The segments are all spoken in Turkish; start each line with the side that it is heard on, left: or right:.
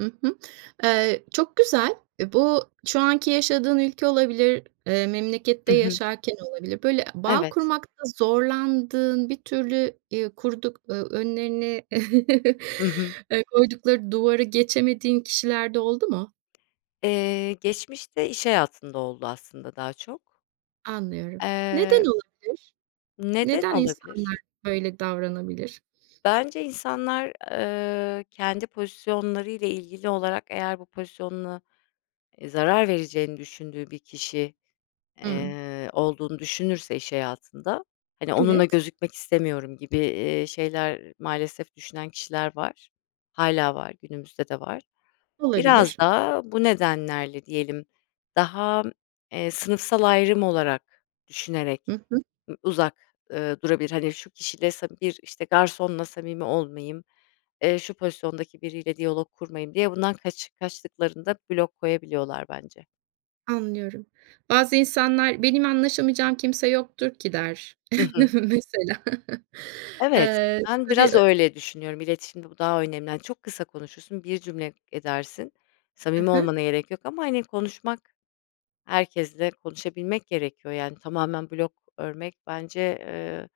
right: Hı hı. Eee, çok güzel. Bu, şu anki yaşadığın ülke olabilir, eee, memlekette
left: Hı hı.
right: yaşarken olabilir. Böyle, bağ
left: Evet.
right: kurmakta zorlandığın, bir türlü, eee, kurduk, eee, önlerine,
left: Hı hı.
right: eee, koydukları duvarı geçemediğin kişiler de oldu mu?
left: Eee, geçmişte, iş hayatında oldu aslında daha çok.
right: Anlıyorum. Neden
left: Eee
right: olabilir?
left: Neden
right: Neden
left: olabilir?
right: insanlar böyle davranabilir?
left: Bence insanlar, eee, kendi pozisyonları ile ilgili olarak, eğer bu pozisyonuna, e, zarar vereceğini düşündüğü bir kişi,
right: Hımm.
left: eee, olduğunu düşünürse iş hayatında, hani, onunla
right: Evet.
left: gözükmek istemiyorum gibi, eee, şeyler, maalesef düşünen kişiler var. Hâlâ var, günümüzde de var.
right: Olabilir.
left: Biraz da, bu nedenlerle diyelim, daha, eee, sınıfsal ayrım olarak
right: Hı
left: düşünerek
right: hı.
left: ı uzak, ııı, durabilir. Hani, şu kişiyle sam bir, işte, garsonla samimi olmayayım, eee, şu pozisyondaki biriyle diyalog kurmayayım, diye bundan kaç kaçtıklarında, blok koyabiliyorlar bence.
right: Anlıyorum. Bazı insanlar "Benim anlaşamayacağım kimse yoktur ki." der
left: Hı hı.
right: mesela.
left: Evet.
right: Eee,
left: Ben,
right: tabii,
left: biraz
right: ö
left: öyle düşünüyorum, iletişimde bu daha önemli, hani, çok kısa konuşursun, bir cümle edersin,
right: He
left: samimi
right: he.
left: olmana gerek yok ama hani konuşmak, herkesle konuşabilmek gerekiyor, yani tamamen blog örmek bence, eee,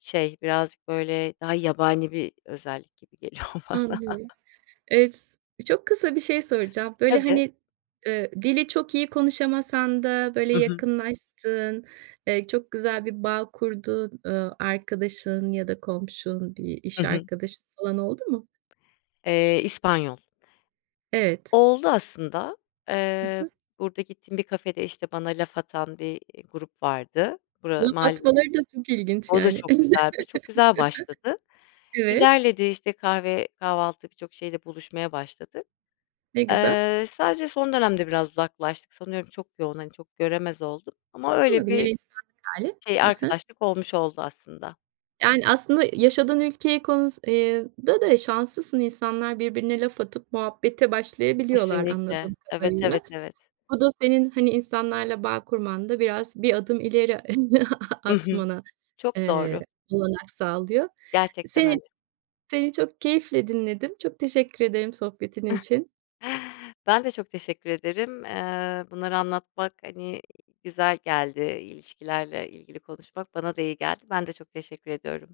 left: şey, birazcık böyle, daha yabani bir özellik gibi geliyor bana.
right: Anlıyorum. Eee, s çok kısa bir şey soracağım. Böyle,
left: Tabii
right: hani, eee, dili çok iyi konuşamasan da böyle
left: Hı hı.
right: yakınlaştığın, eee, çok güzel bir bağ kurduğun, eee, arkadaşın ya da komşun, bir
left: Hı
right: iş
left: hı.
right: arkadaşın falan, oldu mu?
left: Eee, İspanyol.
right: Evet.
left: Oldu aslında.
right: Hı
left: Eee,
right: hı.
left: burada gittiğim bir kafede, işte bana laf atan bir, eee, grup vardı. Bura
right: Laf
left: mahal
right: atmaları da çok ilginç
left: o da
right: yani.
left: çok güzelmiş, çok güzel başladı.
right: Evet.
left: İlerledi, işte kahve, kahvaltı birçok şeyle buluşmaya başladık.
right: Ne güzel.
left: Eee, sadece son dönemde, biraz uzaklaştık, sanıyorum çok yoğun, hani, çok göremez olduk, ama öyle
right: Olabilir,
left: bir
right: insanlık hâli.
left: şey,
right: Hı hı.
left: arkadaşlık olmuş oldu aslında.
right: Yani, aslında yaşadığın ülkeye, konus eee, da da şanslısın. İnsanlar, birbirine laf atıp muhabbete başlayabiliyorlar
left: Kesinlikle.
right: anladığım
left: Evet,
right: kadarıyla.
left: evet, evet.
right: O da, senin, hani, insanlarla bağ kurmanda, biraz, bir adım ileri
left: I hı.
right: atmana
left: Çok
right: eee,
left: doğru.
right: olanak sağlıyor.
left: Gerçekten
right: Seni
left: öyle.
right: seni çok keyifle dinledim. Çok teşekkür ederim sohbetin için.
left: Ben de çok teşekkür ederim, eee, bunları anlatmak, hani, güzel geldi, ilişkilerle ilgili konuşmak, bana da iyi geldi. Ben de çok teşekkür ediyorum.